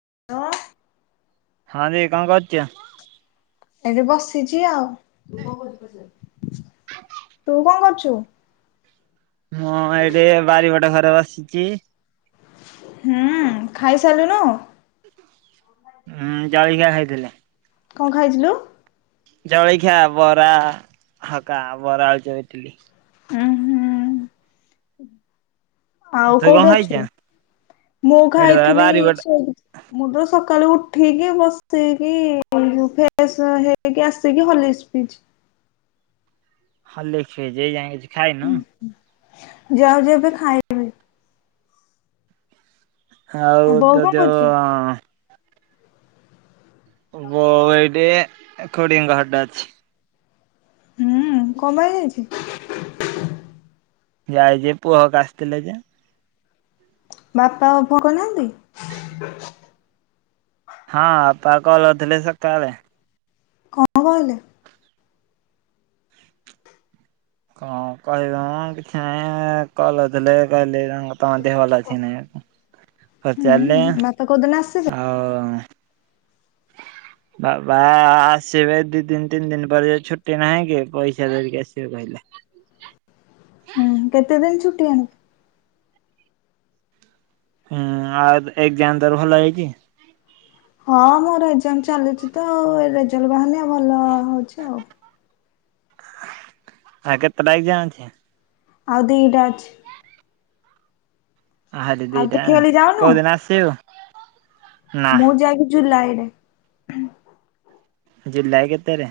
[unintelligible] ହଁ ଦେଇ କଣ କରୁଚ? ଏଇଠି ବସିଛି ଆଉ ତୁ କଣ କରୁଚୁ? ମୁଁ ଏଇଠି ବାରିପଟେ ଘରେ ବସିଛି। ହୁଁ ଖାଇସାରିଲୁନୁ? ହୁଁ ଜଳଖିଆ ଖାଇଥିଲି। କଣ ଖାଇଥିଲୁ? ଜଳଖିଆ ବରା ହକା ବରା ଆଳୁଚପ ଇଟିଲି। ହୁଁ ହୁଁ। ଆଉ ତୁ କଣ କୋଉଠି ଖାଇଛ? ଅଛୁ ମୁଁ ଏଠି ପରା ଖାଇଥିଲି ବାରିପଟେ ମୁ ତ ସ ସକାଳେ ଉଠିକି ବସିକି ଫ୍ରେସ୍ ହେଇକି ଆସିକି ହଲିକ୍ସ ପିଇଚି। ହଲିକ୍ସ ପିଇଛୁ ଏ ଯାଇଁ କିଛି ଖାଇନୁ। ଯାଉଚି ଏବେ ଖାଇବି। ଆଉ ବୋଉ ତ କଣ ଦେହ କରୁଛି? ବୋଉ ଏଇଠି ଖୁଡୀଙ୍କ ଘରେ ଅଛି। ହୁଁ କଣ ପାଇଁ ଯାଇଛି? ଯାଇଚି ଯେ ପୁଅ ହରିକା ଆସିଥିଲେ ଯେ ବାପା [unintelligible] ଭୋଗନାହାନ୍ତି। ହଁ ପା କଲ କରିଥିଲେ ସକାଳେ। କଣ କହିଲେ? କଣ କହିବେ ମଁ କିଛି ନାହିଁ କଲଥିଲେ କାଲି ତମ ଦେହ ଭଲ ଅଛି ନା ନାଇଁ ପଚାରିଲେ ହୁଁ ବାପା କୋଉଦିନ ଆସିବେ? ଆଉ ବାବା ଆସିବେ ଦି ଦିନ ତିନି ଦିନ ପରେ ଯୋଉ ଛୁଟି ନାହିଁ କି ପଇସା ଧରିକି ଆସିବେ କହିଲେ। ହୁଁ କେତେଦିନ ଛୁଠିଆଣି ହୁଁ ଆଉ ଏକଜାମ୍ ତୋ ଭଲ ହେଇଛି? ହଁ ମୋର ଏଗଜାମ ଚାଲିଛି ତ ଆଉ ରେଜଲ୍ଟ ବାହାରିନି ଭଲ ହଉଛି ଆଉ। ଆଉ କେତେଟା ଏକଜାମ୍ ଅଛି? ଆଉ ଦିଟା ଅଛି। ଆହୁରି ଆଉ ତୁ ଦିଟା ଖେଳି ଯାଉନୁ କୋଉଦିନ ଆସିବୁ ଆଉ? ମୁଁ ଯାଇକି ଜୁଲାଇ [inaudible] ଜୁଲାଇ କେତେରେ?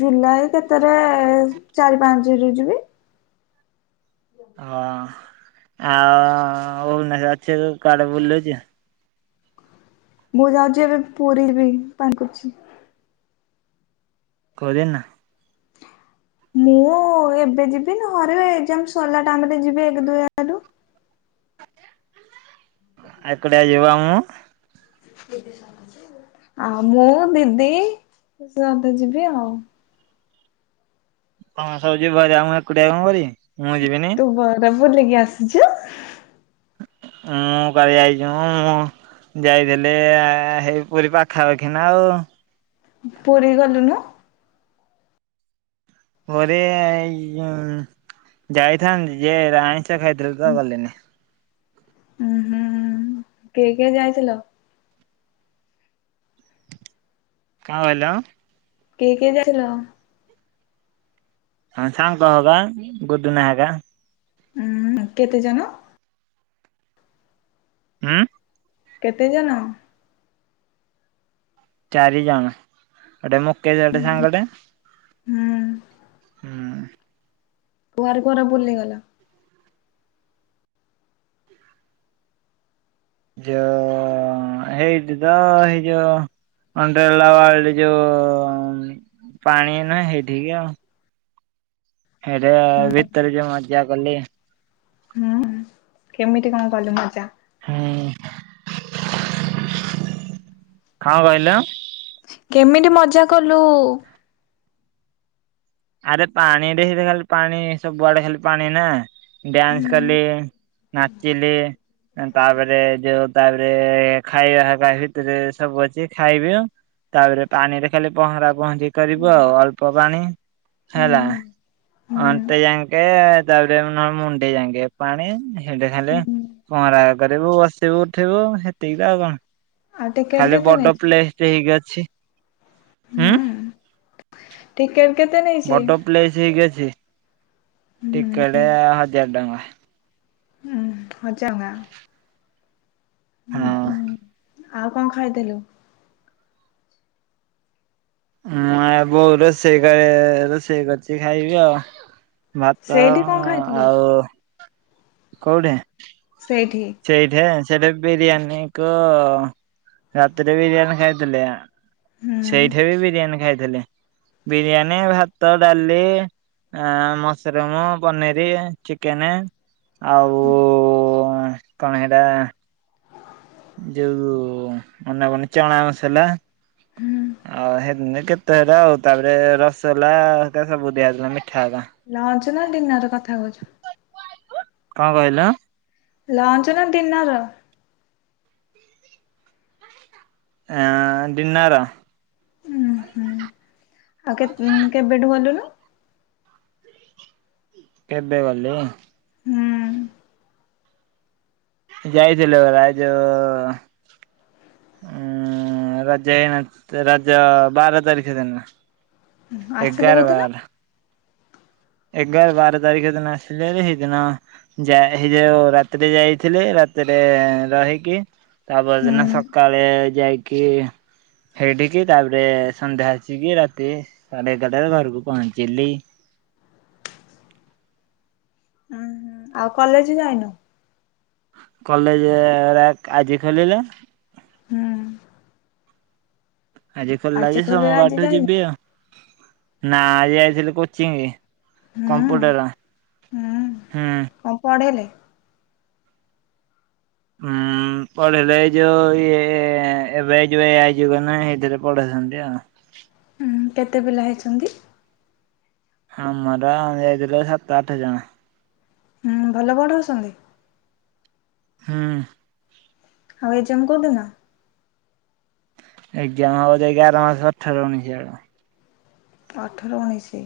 ଜୁଲାଇ କେତେରେ ଚାରି ପାଞ୍ଚରୁ ଯିବି ହଁ ଆଉ ଅଛ କୁଆଡ଼େ ବୁଲୁଚୁ? ମୁଁ ଯାଉଛି ଏବେ ପୁରୀ ବି ପ୍ଲାନ୍ କରୁଛି। କୋଉଦିନ? ମୁଁ ଏବେ ଯିବି ନ ହରେ ଏକଜାମ୍ ସରିଲା ଟାଇମ ରେ ଯିବି ଏକ ଦୁଇ ଆଡୁ ଏକୁଟିଆ ଯିବୁ ଆଉ ମୁଁ ଆଉ ମୁଁ ଦିଦି ସମସ୍ତେ ଯିବେ ଆଉ। ହଁ ସବୁ ଯିବ ହାରି ଆଉ ମୁଁ ଏକୁଟିଆ କଣ କରିବି? ମୁଁ ଯିବିନି? ତୁ ବରା ବୁଲିକି ଆସିଛୁ। ହୁଁ କାଲି ଯାଇଛି ମୁଁ ଯାଇଥିଲି ହେଇ ପୁରୀ ପାଖାପାଖି ନା ଆଉ। ପୁରୀ ଗଲୁନୁ? ପୁରୀ ଏଇ ଏ ଯାଇଥାନ୍ତି ଯେ ଆଁଇଷ ଖାଇଥିଲି ତ ଗଲିନି। ଉଁ ହୁଁ କିଏ କିଏ ଯାଇଥିଲ? କଣ କହିଲ? କିଏ କିଏ ଯାଇଥିଲ? ହଁ ସାଙ୍ଗ ହବା ଗୁଡୁନା ହେକା। ଉୁଁ କେତେ ଜଣ? ହୁଁ। କେତେ ଜଣ? ଚାରି ଜଣ। ଗୋଟେ ମୁକେଶ ଗୋଟେ ସାଙ୍ଗଟେ ହୁଁ। ହୁଁ କୁଆଡେ କୁଆଡେ ବୁଲିଗଲ? ଯୋଉ ହେଇଠି ତ ହେଇ ଯୋଉ ଅଣ୍ଡେଲାୱାଡରେ ଯୋଉ ପାଣି ନା ହେଇଠିକ୍ ଆଉ। ହେଇଠି ଭିତରେ ଯୋଉ ମଜା। ଗଲେ। ହୁଁ କେମିତି କଣ କଲୁ ମଜା? ହୁଁ [inaudible] କଣ କହିଲ? କେମିତି ମଜା କଲୁ? ଆରେ ପାଣିରେ ଖାଲି ପାଣି ସବୁଆଡେ ଖାଲି ପାଣି ନା ହୁଁ ଡ୍ୟାନ୍ସ କଲି, ନାଚିଲି, ତାପରେ ଯୋଉ ତାପରେ ଖାଇବା ହରିକା ଭିତରେ ସବୁ ଅଛି ଖାଇବି ତାପରେ ପାଣିରେ ଖାଲି ପହଁରା ପହଁରି କରିବ ଆଉ ଅଳ୍ପ ପାଣି। ହେଲା। ହୁଁ ହୁଁ ଅଣ୍ଟେ ଯାଙ୍କେ ତାପରେ ନହଲେ ମୁଣ୍ଡେ ଯାଙ୍କେ ପାଣି ସେଠ ଖାଲି ହୁଁ ପହଁରା କରିବୁ ବସିବୁ ଉଠିବୁ ସେତିକି ତ ଆଉ କଣ। ଆଉ ଟିକେଟ ଖାଲି କେତେ ବଡ ନେଇଛି ପ୍ଲେସ ଟିଏ ହେଇକି ଅଛି। ହୁଁ [inaudible] ଟିକେ ବଡ ପ୍ଲେସ ହେଇକି ଅଛି। ହୁଁ ଟିକେଟ୍ ହଜାର ଟଙ୍କା। ହଁ ହଜାର ଟଙ୍କା। ହଁ। ହୁଁ ହୁଁ ଆଉ କଣ ଖାଇଥିଲୁ? [inaudible] ହଁ ମୋ ବୋଉ ରୋଷେଇ କରେ ରୋଷେଇ କରିଛି ଖାଇବି ଆଉ। ଭାତ ସେଇଠି କଣ ଖାଇଥିଲୁ ଆଉ [inaudible] କୋଉଠି? ସେଇଠି ସେଇଠେଇ? ସେଟ [unintelligible] ବିରିୟାନୀକୁ ରାତିରେ ବିରିୟାନୀ ଖାଇଥିଲି। ହୁଁ ସେଇଠି ବି ବିରିୟାନୀ ଖାଇଥିଲେ? ବିରିୟାନୀ, ଭାତ, ଡାଲି, ମସରୁମ, ପନିର, ଚିକେନେ। ଆଉ କଣ ହେଇଟା? ଯୋଉ ମନା [unintelligible] ଚଣା ମସଲା। ହୁଁ ଆଉ [unintelligible] ହେଇିନ କେତ ଏତିକି ଆଉ, ତାପରେ ରସଗୋଲା ଏକା ସବୁ ଦିଆ ହେଇଥିଲା ମିଠା ହେକା। [unintelligible] ଲଞ୍ଚ ନା ଡିିନର କଥା କହୁଚୁ? କଣ କହିଲ? ଲାଞ୍ଚ ନା ଡିନର? [inaudible] ଆ ଡିନର। ହୁଁ ହୁଁ ଆଉ କେ କେବେଠୁ ଗଲୁଣୁ? କେବେ ଗଲି? ହୁଁ ଯାଇଥିଲି ରାଜ ଉ ରଜ ହେଇନ ରଜ ବାର ତାରିଖ ଦିନ। ଆସିଲୁ ଏଗାର କୋଉଦିନ? ବାର ଏଗାର ବାର ତାରିଖ ଦିନ ଆସିଲିଭାରି, ସେଇଦିନ ଯା ସେ ଯୋଉ ରାତିରେ ଯାଇଥିଲେ, ରାତିରେ ରହିକି ତା ପର ହୁଁ ଦିନ ସକାଳେ ଯାଇକି ସେଠିକି, ତାପରେ ସନ୍ଧ୍ୟା ଆସିକି ରାତି ସାଢେ ଏଗାରଟାରେ ଘରକୁ ପହଞ୍ଚିଲି। ହୁଁ ଆଉ କଲେଜ ଯାଇନ? [inaudible] କଲେଜରେ ଆଜି ଖୋଲିଲେ। ହୁଁ। ଆଜି ଖୋଲିଲା ଯେ ସୋମବାର ଠୁ ଯିବି ଆଉ। [inaudible] ନା ଆଜି ଯାଇଥିଲି କୋଚିଂ। ହୁଁ କମ୍ପ୍ୟୁଟର ହୁଁ। ହୁଁ। କଣ ପଢେଇଲେ ହୁଁ ପଢେଇଲେ ଏ ଯୋଉ ଇଏ ଏ ଆଇ ଯୁଗ ନା? ଏଇଥିରେ ପଢେଇଛନ୍ତି ଆଉ। ହୁଁ କେତେ ପିଲା ହେଇଛନ୍ତି? ଆମର ଯାଇଥିଲେ ସାତ ଆଠ ଜଣ। ହୁଁ ଭଲ ପଢ଼ଉଛନ୍ତି? ହୁଁ। ଆଉ ଏଗ୍ଜାମ୍ କୋଉଦିନ? ଏଗ୍ଜାମ୍ ହବ ଯାଇକି ଆର ମାସ ମାସ ଅଠର ଉଣେଇଶି ଆଡ଼େ ଅଠର ଉଣେଇଶି?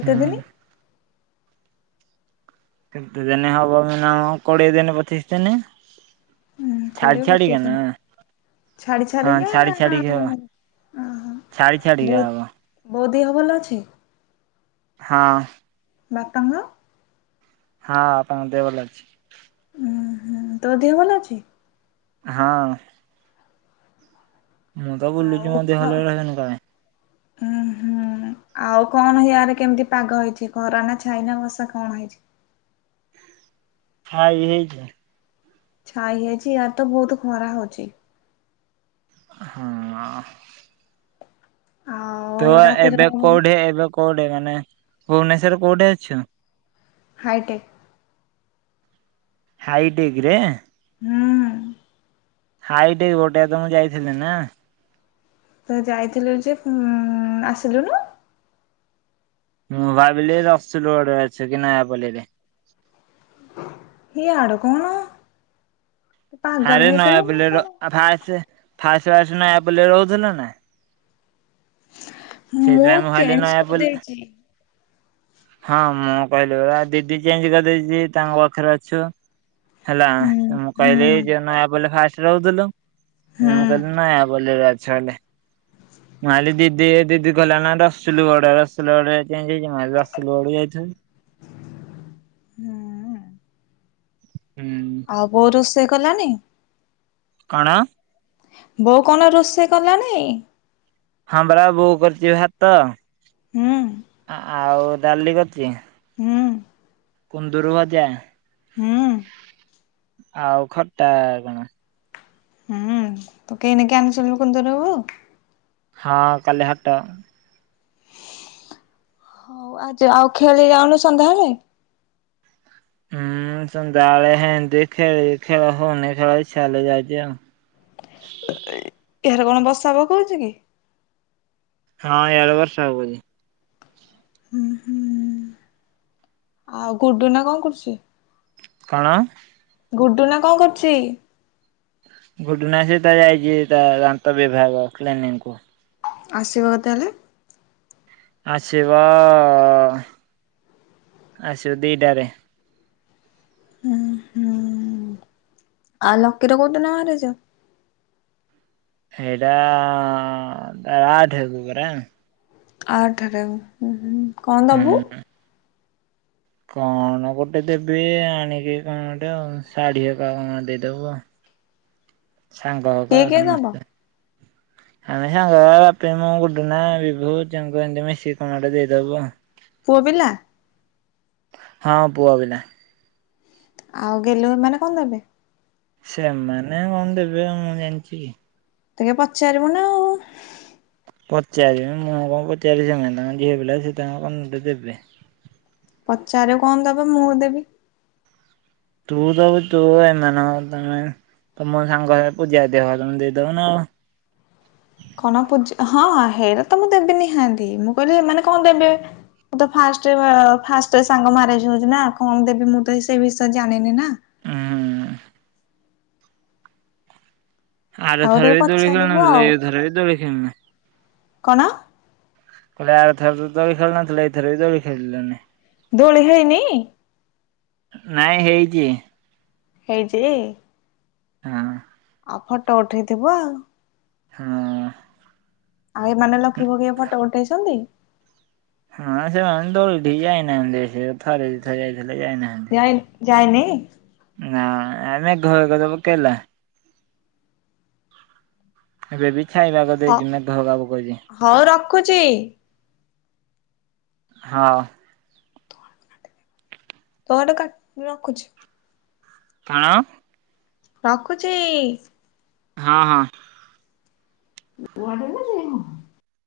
ହୁଁ। ଦିନି? କେତେ ଦିନି ହବ [unintelligible] କୋଡିଏ ଦିନି ପଚିଶ ଦିନି। ହୁଁ କୋଡିଏ ପଚିଶ ଦିନି ଛାଡି ହଁ ଛାଡିକି ଛାଡି ନା ଛାଡିକି ହବ ଓହୋ ଛାଡି ଛାଡିକା ବହୁତ ହବ। ବୋଉ ଦେହ ଭଲ ଅଛି? ହଁ। ବାପା ମା? ହଁ ବାପାଙ୍କ ଦେହ ଭଲ ଅଛି। ଉହୁଁ ତୋ ଦେହ ଭଲ ଅଛି? ହଁ। ମୁଁ ତ ବୁଲୁଛି ମୋ ଦେହ ଆଉ ଭଲ ରହିବନି କାଇଁ? ଉୁଁ ହୁଁ ଆଉ କଣ [unintelligible] ହିଆରେ କେମିତି ପାଗ ହେଇଛି ଖରା ନା ଛାଇନା ବର୍ଷା କଣ ହେଇଛି? ହଁ ଇଏ ହେଇଚି। ଛାଇ ହେଇଚି ୟାଡ଼୍ ତ ବହୁତ ଖରା ହଉଛି। ହଁ। ଆଉ ତୁ ରାତିରେ ଏବେ କୋଉଠି ଏବେ କୋଉଠି ମାନେ ଭୁବନେଶ୍ଵରରେ କୋଉଠି ଅଛୁ? ହାଇଟେକ୍। ହାଇ ଟେଗ୍ ରେ? ହୁଁ। ହାଇ ଟେଗ୍ ଗୋଟେ ତ ମୁଁ ଯାଇଥିଲି ନା? ତୁ ଯାଇଥିଲୁ ଯେ ଉଁ ଆସିଲୁ ନୁ। ମୁଁ ଭାବିଲି ରସୁଲଗଡ଼ ରେ ଅଛୁ କି ନୟାପଲ୍ଲୀ ରେ। ହେ ଆଡ କଣ? ପାଗଳ ଆରେ ହେଇଗଲୁ ନା ନୟାପଲିର କଣ ଭାସ ଫାସ୍ ଫାସ୍ ନୟାପଲ୍ଲୀ ରହୁଥିଲ ନା? ମୁଁ ସେଇଥିପାଇଁ ଭାବିଲି ଚେଞ୍ଜ୍ କରି ନୟାପଲ୍ଲୀ ଦେଇଚି। ହଁ ମୁଁ କହିଲିପରା ଦିଦି ଚେଞ୍ଜ୍ କରିଦେଇଚି ତାଙ୍କ ପାଖରେ ଅଛୁ। ହେଲା ହୁଁ ମୁଁ ହୁଁ କହିଲି ଯେଉ ନୟାପଲ୍ଲୀ ଫାଷ୍ ରହୁଥୁଲୁ। ହୁଁ ମୁଁ କହିଲି ନୟାପଲି ରେ ଚାଲେ ମୁ ଆଲି ଦିଦି ଦିଦି ଗଲା ନା ରସୁଲ ଗଡ ରସୁଲ ଗଡ ରେ ହେଇତି [inaudible] ଦୋଳି [unintelligible] ହୁଁ। ହୁଁ ଆଉ। [unintelligible] ସେ କଲାନି? କଣ? ବୋଉ କଣ ରୋଷେଇ କଲାଣିି? ହଁ ପରା ବୋଉ କରିଛି ଭାତ। ହୁଁ ଆଉ ଡାଲି କରିଛି। ହୁଁ। କୁନ୍ଦୁରୁ ଭଜା। ହୁଁ। ଆଉ ଖଟା କଣ? ହୁଁ ତୁ କିଣିକି ଆଣିଥିଲୁ କୁନ୍ଦୁରୁ? ହଁ କାଲି ହାଟ ହଉ ଆ ଆଉ ଖେଳି ଯାଉନୁ ସନ୍ଧ୍ୟାବେଳେ? ହୁଁ ସନ୍ଧ୍ୟା ବେଳେ ହେନ୍ତି ଖେଳି ଖେଳ ହନି ଇଚ୍ଛା ହେଲେ ଯାଉଛି ଆଉ। ସିଆଡେ କଣ ବର୍ଷା ପକାଉଛି କି? ହଁ ଏଆଡେ ବର୍ଷା ପକଉଚି‌। [unintelligible] ଆଉ ଗୁଡୁନା କଣ କରୁଛି? କଣ? ଗୁଡୁ ନା କଣ କରୁଛି? ଗୁଡୁନା ସେତ ତାର ଯାଇଛି ତା ଦାନ୍ତ ବିଭାଗ କ୍ଲିନିଂ କୁ। ଆସିବ କେତେ ବେଲେ? ଆସିବ ଆସିବ ଦିଟାରେ। ହୁଁ ହୁଁ ଆଉ ଲକି ର କୋଉ ଦିନ। [unintelligible] ହେଇଟା ଆ ଆଠ ଆଡ଼କୁ ପରା। ଆଠରେ ଉଁ ହୁଁ। କଣ ଦବୁ? ହୁଁ କଣ ଗୋଟେ ଦେବି ଆଣିକି କଣଟେ ଆଉ ଶାଢୀ ଏକା ଦେଇଦବୁ ଆ। ସାଙ୍ଗ ହେବା କିଏ କିଏ ଦବ? ସମସ୍ତେ। ଆମେ ସାଙ୍ଗ ବାପି, ମୁଁ, ଗୁଡୁନା, ବିଭୂ, ଚିଙ୍ଗୁ ଏମିତି ମିଶିକି କଣଟେ ଦେଇଦବୁ ଆ ପୁଅ ପିଲା। ହଁ ପୁଅ ପିଲା। ଆଉ ଗେଲୁ ଏମାନେ କଣ ଦେବେ? ସେମାନେ କଣ ଦେବେ ମୁଁ ଜାଣିଛିି କି? ଟିକେ ପଚାରିବୁ ନା ଆଉ। ପଚାରିବି ମୁଁ କଣ ପଚାରିବି ସେମାନେ ତାଙ୍କ ଝିଅ ପିଲା ସେ ତାଙ୍କ କଣ ଟେ ଦେବେ। ପଚାରିବୁ କଣ ଦବ ମୁଁ ଦେବି। ତୁ ଦବୁ ତୁ ଏମାନଙ୍କ ତମେ ତମ ସାଙ୍ଗ ସା ପୂଜା ଦିଅ ତମେ ଦେଇଦବନା ଆଉ। କଣ ପୂଜ ହଁ ହେଇରା ତ ମୁଁ ଦେବିିନିହାନ୍ତି ମୁଁ କହିଲି ଏମାନେ କଣ ଦେବେ ମୁଁ ତ ଫାଷ୍ଟ ଫାଷ୍ଟ ସାଙ୍ଗ ମାରେଜ ହଉଛି ନା କଣ ଦେବି ମୁଁ ତ ସେ ବିଷୟ ଜାଣିନି ନା। ଉଁ ହୁଁ ଆର ଆଉ ଥର ଟିକେ ବି ଦୋଳି ଖେଳ ପଚାରିବୁ ନଥିଲେ ଆଉ ଏଇଥର ବି ଦୋଳି। [unintelligible] କଣ? କହିଲି ଆର ଥର ତ ଦୋଳି ଖେଳିନଥିଲୁ ଏଥର ବି ଦୋଳି ଖେଳିଲୁନି। ଦୋଳି ହେଇନି? ନାଇଁ ହେଇଛି। ହେଇଛି? ହଁ। ଆଉ ଫଟ ଉଠେଇଥିବ ଆଉ। ହଁ। ଆଉ ଏମାନେ ଲ [inaudible] ଫଟ ଉଠେଇଛନ୍ତି? ହଁ ସେମାନେ ଦୋଳି ଠିକି ଜାଇ ନାହାନ୍ତି ସେ। ଥରେ ଦିଥର ଯାଇଥିଲେ ଯାଇ ନାହାନ୍ତି। ଯାଇ ଯାଇନି? ନା ଆମେ ଘର କେଲା [inaudible] ଏବେ ବି ଛାଇବାକୁ ହ ଦେଇଛି ମ ଘର କାମ କରଛି। ହଉ ରଖୁଛି ହଁ। ତୋଆଡୁ କାଟ ମୁଁ ରଖୁଛି। ତଣ ରଖୁଛି। ହଁ ହଁ। [inaudible]